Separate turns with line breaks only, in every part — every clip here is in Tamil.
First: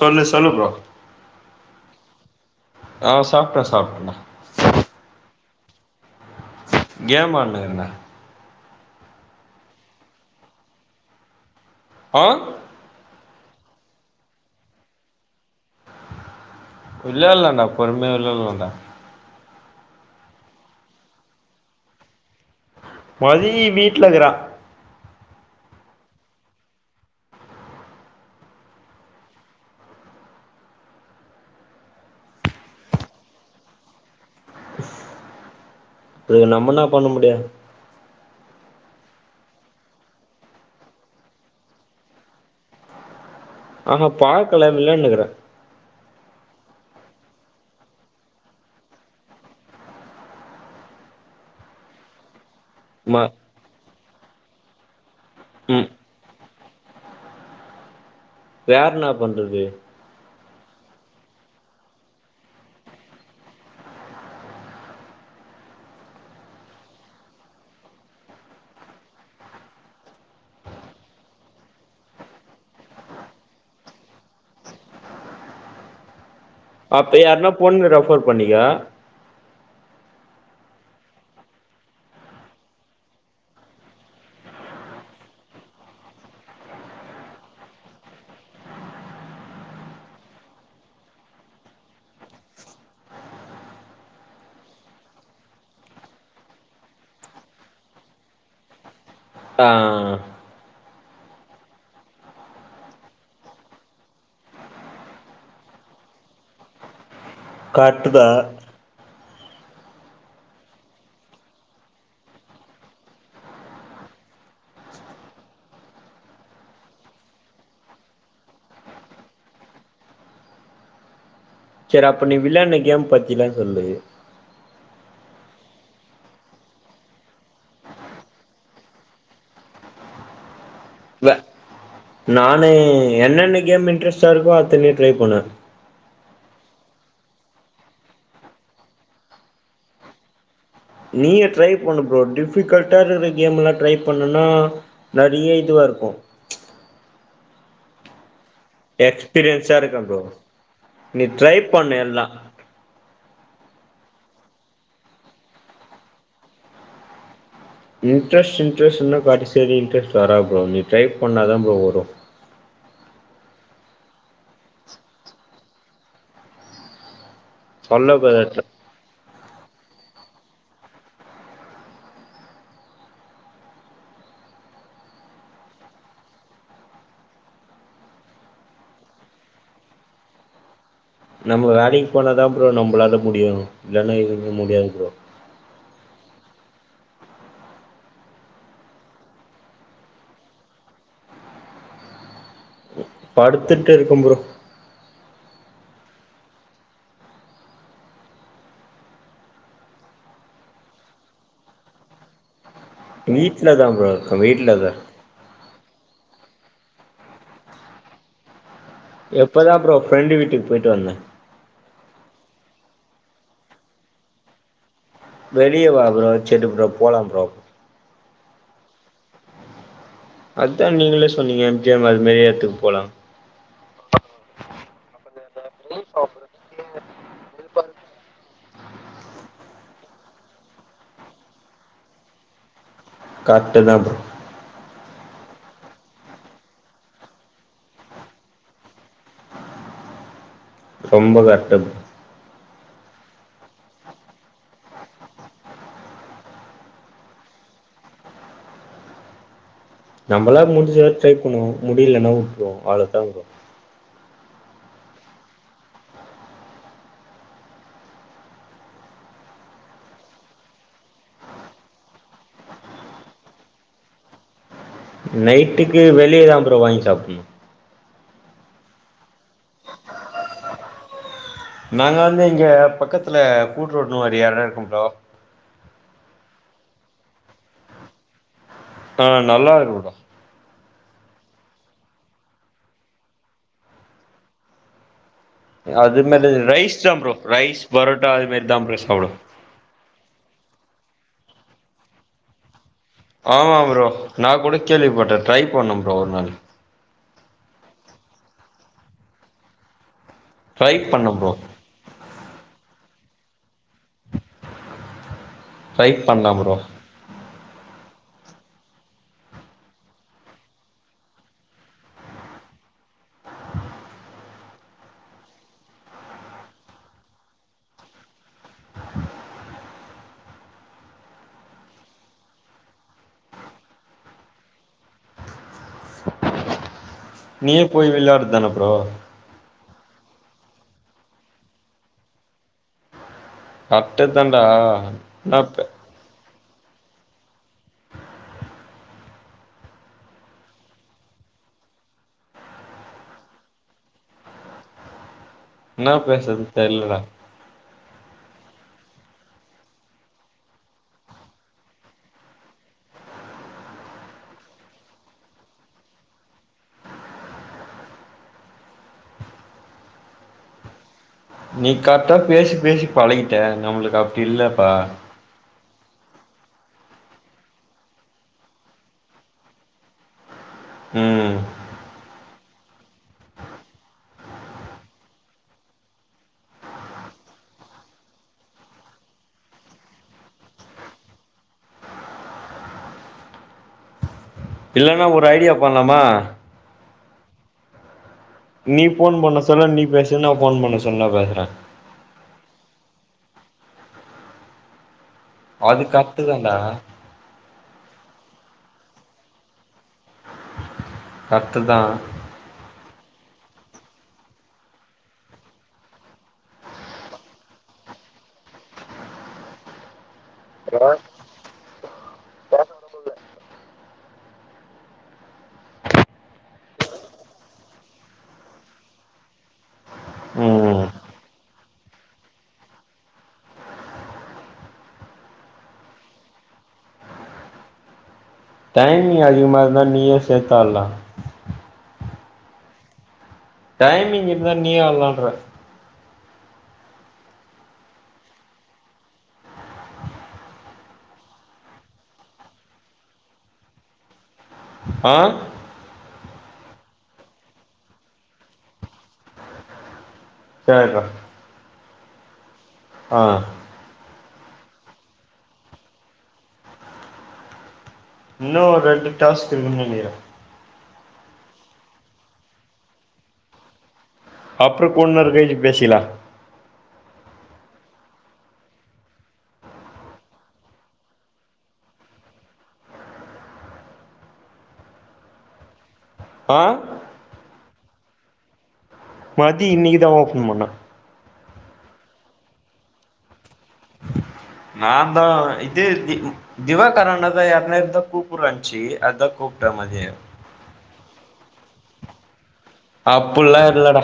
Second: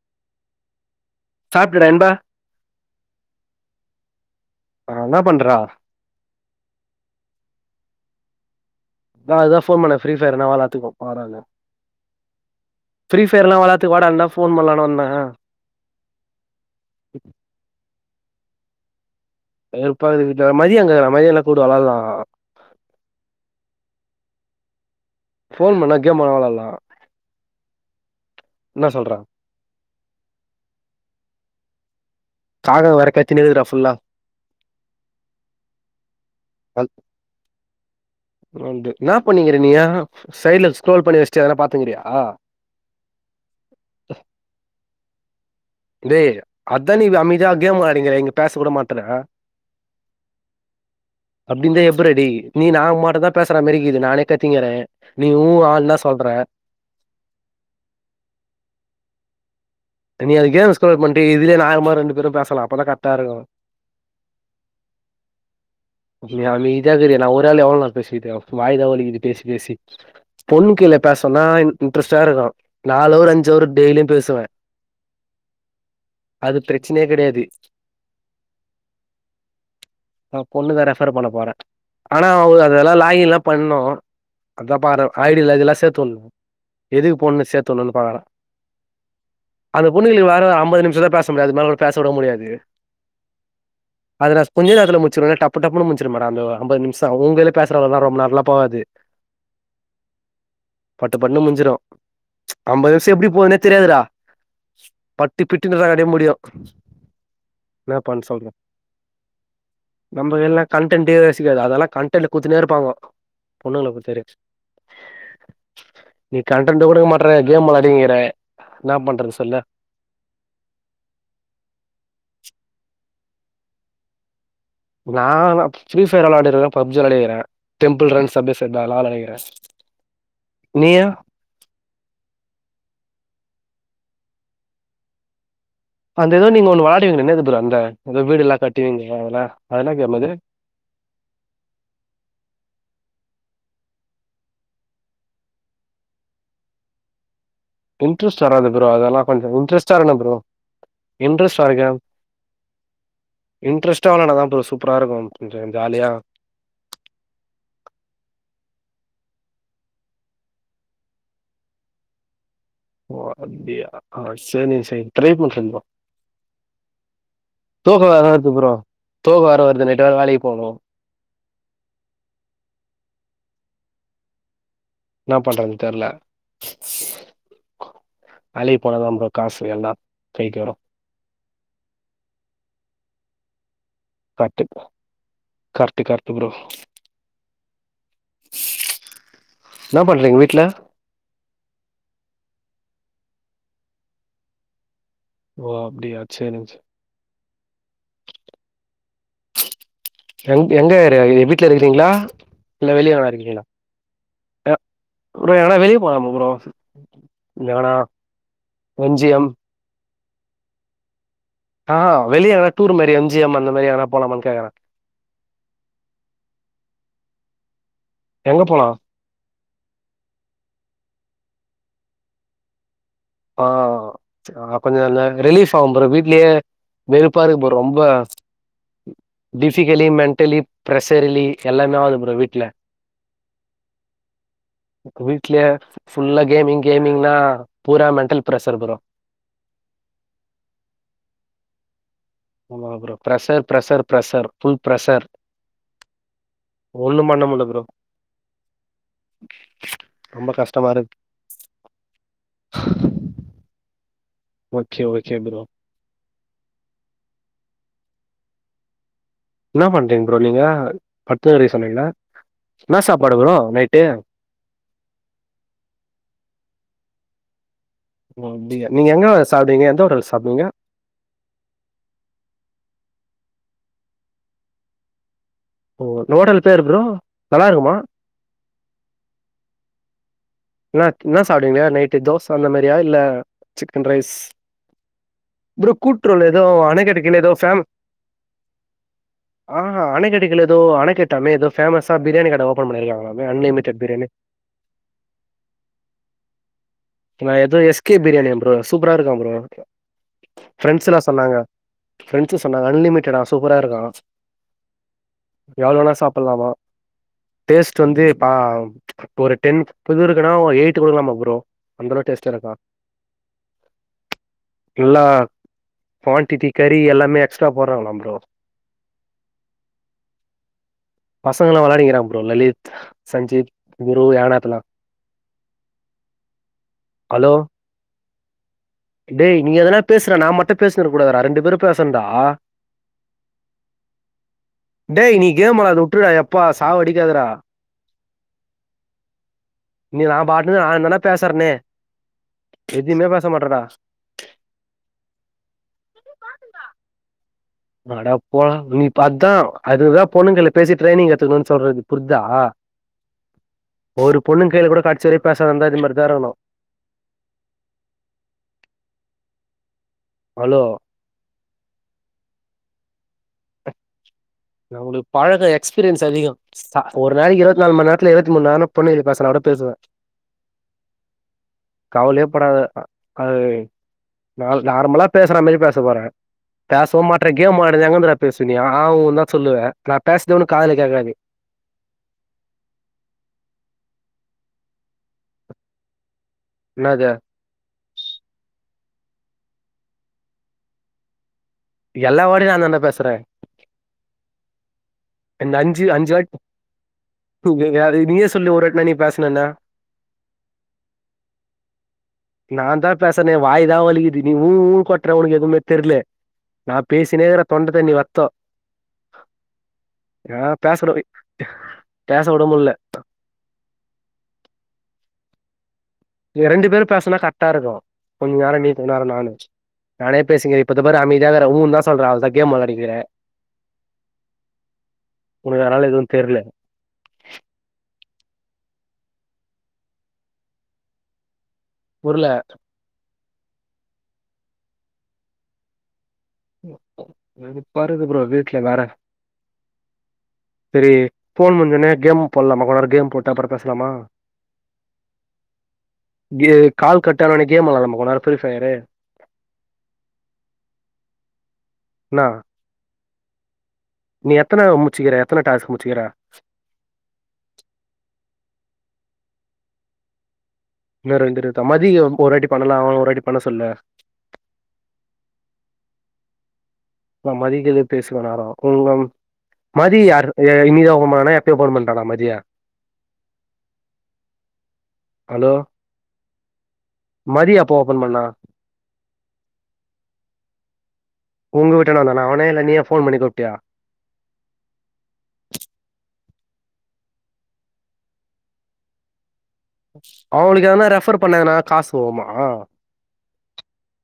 சொல்லு சொல்லு ஃப்ரோ
சாப்டடேண்பா
ஆ சாப்ட சாப்டன்டா
ஆ என்னா பண்ற
கேம் ஆட்னுக்குறட
நா அதா போன் பண்ண ஃப்ரீ ஃபையர்னா வெளாத்துக்கு வாடானு
ஆ
ஃப்ரீ ஃபையர்லா வெளாத்துக்கு வாடான் தா போன் பண்லானு வந்தே
வெள்ளாளண்டா பொறுமையா வெள்ளாளாண்டா
வெருப்பாக்குது டா மதி எங்க இருக்குறா மதி வேண கூப்டு வெளாள்லா
மதி வீட்ல இக்குறா
போன் பண்ணா கேம்மா வெள்ளாலா என்ன சொல்ற காக வேற கத்தினே இருக்குதுடா ஃபுல்லா
இதுக்கு நம்ம என்ன பண்ண முடியு
ஒண்டு என்னா பண்ணிக்கிற நீயா சைட்ல ஸ்க்ரோல் பண்ணி வச்ட்டு எதனா பாத்துங்கிறியா
ஆஹா பாக்கல விளான்னுக்கிற
டேய் அதா நீ அமைதியா கேம் வெளையாடிங்கிற இங்க பேச கூட மாட்ற அப்டி இருந்தா எப்புரா டேய் நீ நாங்க மட்டு
ம
தா பேசுறா மேறிருக்குது நானே கத்திங்கிறே நீ ஊ
ம்
ஆன்லா சொல்ற
வேர்ன்னா பண்றது
நீ அதுக்கு கேம் ஸ்கோர் பண்ணிட்டு இதுலே நார்மலா ரெண்டு பேரு பேசலா அப்பதா கரக்டா இருக்கு அப்ப நீ அமைதியா இருக்குற நா ஒரு ஆள் எவ்ளோ நாள் பேசிட்டே வாய தா வலிக்குது பேசி பேசி பொண்ணு கீழ பேஸ்சுன்னா இன்ட்ரெஸ்ட்டா இருக்கு நால அவர் அஞ்சவர் டெய்லியு பேசுவ பிரச்சனையே
அப்ப
கெடையாது
யாருன்னா பொண்ணு ரெஃபர் பண்ணிக்க
ஆ பொண்ணுதா ரெஃபர் பண்ண போற ஆனா அவுங்க அதெல்லா லாகின்லா பண்ணு அதா பார ஐடில இதெல்லா சேர்த்துண்ணு எதுக்கு பொண்ணு சேத்துணுன் பாகற அந்த பொண்ணுகளுக்கு வேற அம்பது நிம்ஷோ தா பேச முடியு அதுக்கு மேலலா பேச விட முடியாது அத நா கொஞ்ச நேத்துல முச்சிருவே டப்பு டப்புன்னு முச்சிரு மேடோ அந்த அம்பது நிம்ஷோ அவுங்களே பேசறவங்கலா ரொம்ப நேர்லா போவாது
ஆ
பட்டு பட்டுன் முஞ்சிரு ஐம்பது நிம்ஷோ எப்டி போதுனே தெரியாதுரா பட்டி பிட்டுன் வேலே முடியு என்னா பண்
கரெக்ட்டுதா
சொல்ற நம்ம எல்லா கன்டென்டு யோசிக்காது அதெல்லா கன்டென்டு குத்துன்னே இருப்பாங்கோ பொண்ணுங்கள பத் தெரியு நீ கண்டன்டு குடுக்க மாட்ற கேம் வெளாடிகிற என்னா பண்றது சொல்லு
செரி அப்ப நீ விளாட்ன கேம் பத்திலா சொல்லு
நானா ஃப்ரீ ஃபயர் வெளாடிர்க்கே பப்ஜி வெளாடிகிற டெம்பல் ரன் சப்பேசப் எல்லா வெளாடிகிற நீயே
நானு என்னென்ன கேம் இன்ட்ரெஸ்ட்டா இருக்கோ அத்தனையு ட்ரை பண்ணுவே
அந்த ஏதோ நீங்க ஒன்னு வெளாடுவீங்ளே என்னது ப்ரோ அந்த ஏதோ வீடுல்லா கட்டுவீங்ல அதெல்லா அது என்னா கேம் அது
நீயூ ட்ரை பண்ணு ப்ரோ டிஃபிகல்ட்டா இருக்ற கேமெலா ட்ரை பண்ணுனா நெறைய இதுவா இருக்கு
இன்ட்ரெஸ்ட் வராது ப்ரோ அதெல்லா கொஞ்சொ
எக்ஸ்பீரியன்ஸா இருக்கே
இன்ட்ரெஸ்ட்டாருக்கனு ப்ரோ
நீ ட்ரை
இன்ட்ரெஸ்ட்டாருங்க
பண்ணு எல்லா
இன்ட்ரெஸ்ட்டா வெளாண்டா தா ப்ரோ சூப்பராருக்கு கொஞ்சொ ஜாலியா
இன்ட்ரெஸ்ட் இன்ட்ரெஸ்ட்னு காட்டி செரி இன்ட்ரெஸ்ட் வராது ப்ரோ நீ ட்ரை பண்ணாதா ப்ரோ வரு
ஓ அப்டியா ஆ சேரி சேரி ட்ரை பண்றே ப்ரோ தூக்கோ
சொல்ல
வேற வர்து
கூடாது
ப்ரோ தூக்கோ வேற வர்து நைட்டு வேற வேலைக்போனு ன்னா பண்றதுன் தெர்ல வேலக்கி போனாதா ப்ரோ காசு எல்லா கைக்கு வரு
நம்ப வேலக்கி போனாதா ப்ரோ நம்பளால முடியு இல்லனா எதுமே முடியாது ப்ரோ
கர்ட்டு கர்ட்டு ப்ரோ ன்னா பண்றீங்க வீட்ல
படுத்துட்ருக்கே ப்ரோ
ஓ அப்டியா சேரிங் சே எங் எங்கருக்க வீட்ல இருக்றீங்ளா
வீட்ல தா ப்ரோ‌ இருக்க வீட்ல தா
ப்ரோ எங்கனா வெளிய போலாமா ப்ரோ எங்க வேணா
இப்பதா ப்ரோ ஃப்ரெண்டு வீட்டுக் போய்ட்டு வந்தே
ஆ ஹா வெளிய எங்கனா டூர் மாரி எம் ஜி எம் அந்த மாரி எங்கனா போலாமான் கேக்கறே
வெளியவா ப்ரோ செரி ப்ரோ போலா ப்ரோ
எங்க போலா
அத்தா நீங்ளே சொன்னீங்க எம் ஜி எம் அது மேரி எத்துக்கு போலா
ஆ ஆ கொஞ்சொ ல ரிலீஃப்ஃபாவு ப்ரோ வீட்லே வெறுப்பாருக்கு ப்ரோ ரொம்ப டிஃபிகலி மெண்டலி பிரஷர்லி எல்லாமே ஆவுது ப்ரோ வீட்ல
கர்ட்டுதா ப்ரோ
வீட்லே ஃபுல்லா கேமிங் கேமிங்னா பூரா மெண்டல் ப்ரஷர் ப்ரோ
ரொம்ப கஷ்டோ
ஆமா bro pressure pressure pressure full pressure ஒன்னு பண்ணமுல்ல ப்ரோ ரொம்ப
நம்பளால்
கஷ்டமா
முடிஞ்சவர
இருக்கு.
ட்ரை பண்ணுவோ முடிலன்னா வுட்ருவோ அவ்ள தா ப்ரோ
ஓகே ஓகே ப்ரோ ன்னா பண்றீங்க ப்ரோ நீங்க பத்துகிறே சொன்னீங்ள ன்னா சாப்பாடு ப்ரோ நைட்டு
நைட்டுக்கு வெளியதா ப்ரோ வாங்கி சாப்புனு
ஓ அப்டியா நீங்க எங்க சாப்டுவீங்க எந்த ஓட்டல்ல சாப்டுவீங்க
நாங்க வந்து இங்க பக்கத்துல கூட்ரோடுன் ஒரு எடோ இருக்கு ப்ரோ
ஓ அந்ஓட்டல் பேர் ப்ரோ நல்லாருக்குமா
ஆ நல்லாருக்கு ப்ரோ
ன்னா ன்னா சாப்டுவிங்க நைட்டு தோச அந்த மாரியா இல்ல சிக்கன் ரைஸ் ப்ரோ
அது
கூட்ரோல
மேரி
ஏதோ
ரைஸ் தா ப்ரோ
அணைக்கட்டுக்கைல ஏதோ
ரைஸ் பரோட்டா அதுமாரி தா சாப்ட்வே
ஆ அணைக்கடைகள் எதோ அணைக்கட்டாமே எதோ ஃபேமஸா பிரியாணி கட ஓப்பன் பண்ணிருக்காங்களா
ஆமா ப்ரோ நா கூட கேள்விப்பட்டே ட்ரை பண்ணு ப்ரோ ஒரு நாள்
நா எதோ எஸ் கே பிரியாணியா ப்ரோ சூப்பராருக்கா ப்ரோ
ட்ரை
ஃப்ரெண்ட்ஸுலா
பண்ணே ப்ரோ
சொன்னாங்க ஃப்ரெண்ட்ஸு சொன்னாங்க அன்லிமிட்டடா சூப்பராருக்கா எவ்ளோ
ட்ரை
வேணா
பண்லா
சாப்புலாமா
ப்ரோ
டேஸ்ட்டு வந்து ப ஒரு டென் [unintelligible] க்குனா ஒரு எயிட்டு குடுக்கலாமா ப்ரோ அந்தளவு டேஸ்ட்டாருக்கா
[inaudible]
எல்லா குவான்டிட்டி கறி எல்லாமே எக்ஸ்ட்ரா போடுறாங்களா ப்ரோ பசங்க எல்லா விளையாடிங்கிறாங்க ப்ரோ லலித் சஞ்சீத் குரு யனாத்துலா ஹலோ
ஏ போய் விளையாடுதான ப்ரோ
டேய் நீ எதல்லா பேசுற நா மட்டு பேசுன கூடாது ரெண்டு பேரு பேசுன்டா
கரக்டு தான்டா என்னப்ப
விட்டுற எப்பா சாவடிக்காதடா நீ நா பாட்டு நா என்னா பேசறேனே எதுமே பேச மாட்றடா
என்ன பேசுறதுனு தெரியல டா
அடா போடா நீ பாத்தா அதுதா பொண்ணுங்கள பேசி ட்ரைனிங் எடுத்துக்கணு சொல்றது புரிதா ஒரு பொண்ணு கையில கூட கடைசி வர பேசாது இருந்தா இது மாரிதா இருக்கணு ஹலோ
நீ கரெக்டா பேசி பேசி பழகிட்ட நம்மளுக்கு அப்டி இல்ல
அவளுக்கு பழக்க எக்ஸ்பீரியன்ஸ் அதிக ச ஒரு நாளைக்கு இருவத்திநாலு மண்நரத்துல இருவத்தி மூணு நேர பொண்ண பேசுன்னாளு பேசுவே
ம்
கவலையேப்படாத அது நா நார்மலா பேசுற மாரி பேச போறே பேசவு மாட்ற கேம் விளையாடுற எங்கந்திரா பேசு நீ ஆ உ சொல்லுவே நா பேசுரது ஒனக்கு காதுல கேக்காது
இல்லன்னா ஒரு ஐடியா பண்ணலாமா
என்னாது
நீ போன் பண்ண சொல்லு நீ பேசு நா போன் பண்ண சொல்லு பேசுறே
எல்லா வாட்டியு நாந்தான்டா பேசுறே அ
அது
அஞ்சு அஞ்சு
கரெக்ட்டு தான்டா
[unintelligible] நீயே சொல்லி ஒரு வாட்டி நீ பேசுனேனு
கரக்டுதா
நான்தா பேசுனே வாய் தா வலிக்குது நீ ஊ ஊன் கொட்டர உனுக் எதுவுமே தெரியல நா பேசினே இருக் தொண்ட தண்ணி வத்து யாரவுது பேசுறத பேச கூட முடில ரெண்டு பேரு பேசுனா கரெக்டா இருக்கு கொஞ்ச நேர நீ கொஞ்ச நேர நானு நானே பேசிக்கிறே
ம்
இப்பத்தற அமைதியா இருக்குற ஊன்னுதா சொல்றா கேம் விளையாடிக்கிற உனக்கு அதனால எதுவு தெரில
டைம் அதிகமா இருந்தா நீயு சேத்து ஆடலா
உருள
டைமிங் இருந்தா நீ ஆட்லா ப்ரோ
ஓகே வெறுப்பா இருக்குது ப்ரோ வீட்ல வேற சரி போன் முடிஞ்சோன கேம் போடலாமா கொஞ்ச நேர கேம் போட்டா அப்ற பேசலாமா
ஆ
கால் கட்டானா கேம் விளையாடலாம கொஞ்ச நேர ஃப்ரீ ஃபயரு
செரிடா
என்னா
ஆ
நீ எத்தனமுச்சுக்கிற எத்தன டாஸ்க் முச்சுக்குற
இன்னு ஒர் ரெண்டு டாஸ்க் இருக்குன் நினக்குற
இன்னு ரெண்டு இருக்குத்தா மதி அம் ஒருஆட்டி பண்ணலா ஒருவாட்டி பண்ணசொல்லு
அப்றகொஞ் நேர கழிச்சு பேசிக்லா
நா மதிக்கிற்து பேசினநேரொ புங்கம் மதியாரு இன்னிதா ஓப்பன் பன்னான்னா எப்யோ ஓப்பன் பண்ட்டானா மதிய ஹலோ
ஆ
மதிஎப்போ ஓப்பன் பண்ணா
மதி இன்னக்கிதா ஓப்பன்பண்ணா
உங்க வீட்டான வந்தானா அவனே இல்ல நீ ஃபோன் பண்ணி கூப்ட்டியா
நா தா இது தி திவாகர்அண்ணாதா யார்ன்னா இர்ந்த கூப்புட்றான்ச்சி அத்தா கூப் ட்ட மதிய
அவுங்குளுக்கு எதனா ரெஃபர் பண்ணதுன்னா காஸ் ஓம்மா
அப்புல்லா இல்லடா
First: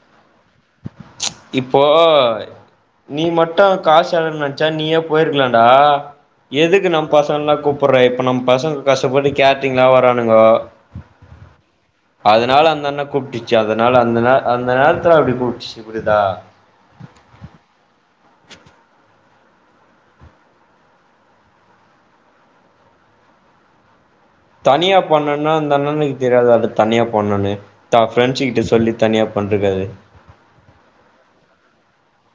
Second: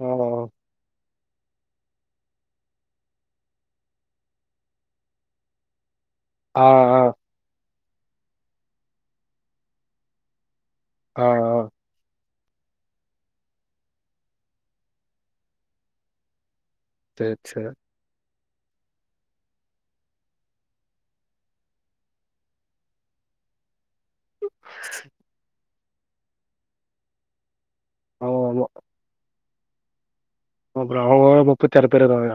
ஒ ஒ
இப்போ நீ மட்டு காசுசெலவுன் நென்ச்சா நீயே போயிர்க்கலான்டா
ஆ ஆ
எதுக்கு நம் பசங்குல்லா கூப்புற்ற இப்ப நம்பசங்க கஷ்டப்பட்டு கேட்ரிங்ல்லா வரானுங்கோ
ஆ ஆ
அதுனால அந்த அண்ண கூப்டுச்சு அதனால அந்த நெ அந்த நேரத்துல அப்டி கூப்ட்டுச்சு புரிதா
செர் செர்
[inaudible] தனியா பண்ணன்னா அந்த அண்ணனுக் தெரியாத அந்த தனியா பண்ணுண்ணு த
ஆமா
ஃப்ரெண்ட்ஸ்ஸு கிட்ட
ஆமா
சொல்லி தனியாப் பண்டுக்காது
அப்றோ அவுங்க முப்பத்ஆறு பேர் இருக்காங்க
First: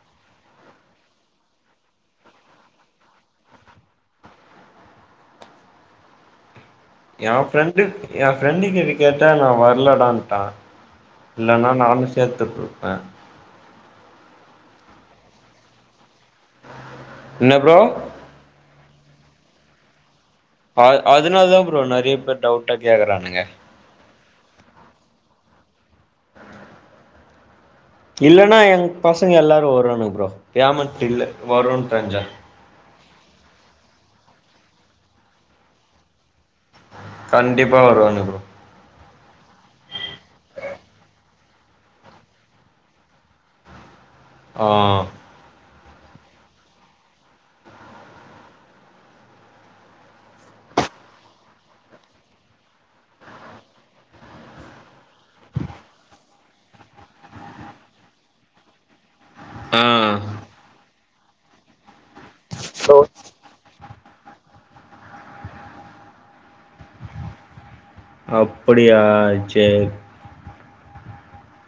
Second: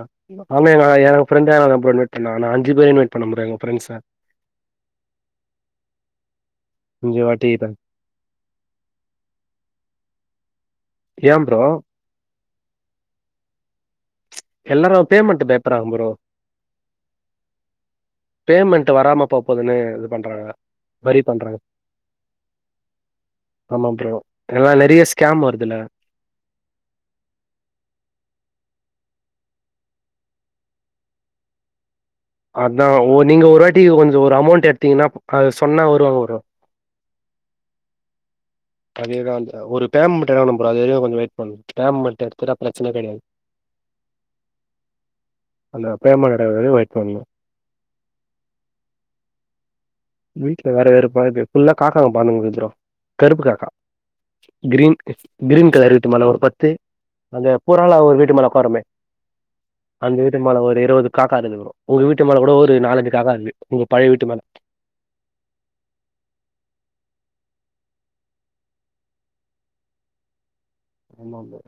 அன்னங்க எ ஃப்ரெண்டு அபறமேட் நா நா அஞ்சுபே இன்வேட் பண்ண ப்ரே எங்க ஃரெண்ட்ஸ்ஸ அஞ்சு
என்
வாட்டி
ஃப்ரெண்டுக் என் ஃப்ரெண்டு கிட்ட கேட்ட நா வர்லடான்ட்டா
ஏ ப்ரோ
இல்லன்னா நானு சேர்த்துட்ருப்ப
எல்லாரு பேமெண்ட் பேப்பறாங்க ப்ரோ
என்ன ப்ரோ
பேமெண்ட் வராம போ போதுன்னு இதுபன்றாங்க
அ அதுனால்தா ப்ரோ நறைய பேர் டவுட்டா கேக்குறானுங்க
ஆம்மா ப்ரோ எல்லா நெறய ஸ்கேம்வருதுல்ல
இல்லன்னா எங்பசங்க எல்லாரு வருவானுங் ப்ரோ பேமென்ட் இல்ல வருன்னு தெர்ஞ்சா
அத்தா ஒ நீங்க ஒரு வாட்டி கொஞ்சொ ஒரு அமௌண்ட் எட்த்தீங்கன்னா அத சொன்னா வருவாங்க ப்ரோ
கண்டிப்பா வருவாங்க ப்ரோ
அதே தா ப்ரோ ஒரு பேம்மன்ட் வேணு ப்ரோ அது கொஞ்சொ வெயிட் பண்ணு பேம்மெண்ட் எட்த்துட்டா பிரச்சன கெடையாது
ஆ
அந்த பேமென்ட் எடுக்ரவரியு வெயிட் பண்ணு வீட்ல வேற வெறுப்பாக்குது ஃபுல்லா காக்காங்க பர்ந்துங்குது ப்ரோ கருப்பு காக்கா கிரீன் கிரீன் கலர் இருட்டுமான ஒரு பத்து அந்த புறால்லா ஒரு வீட்டுமேல உக்காருமே அந்த வீட்டு
ஆ
மேல ஒரு இருவது காக்கா இருக்குது ப்ரோ உங்க வீட்டுமேல கூட ஒரு நாலஞ்சு காக்கா இருந்து உங்க பழைய வீட்டு மேல
அப்படியா சேரி
ஆமா ப்ரோ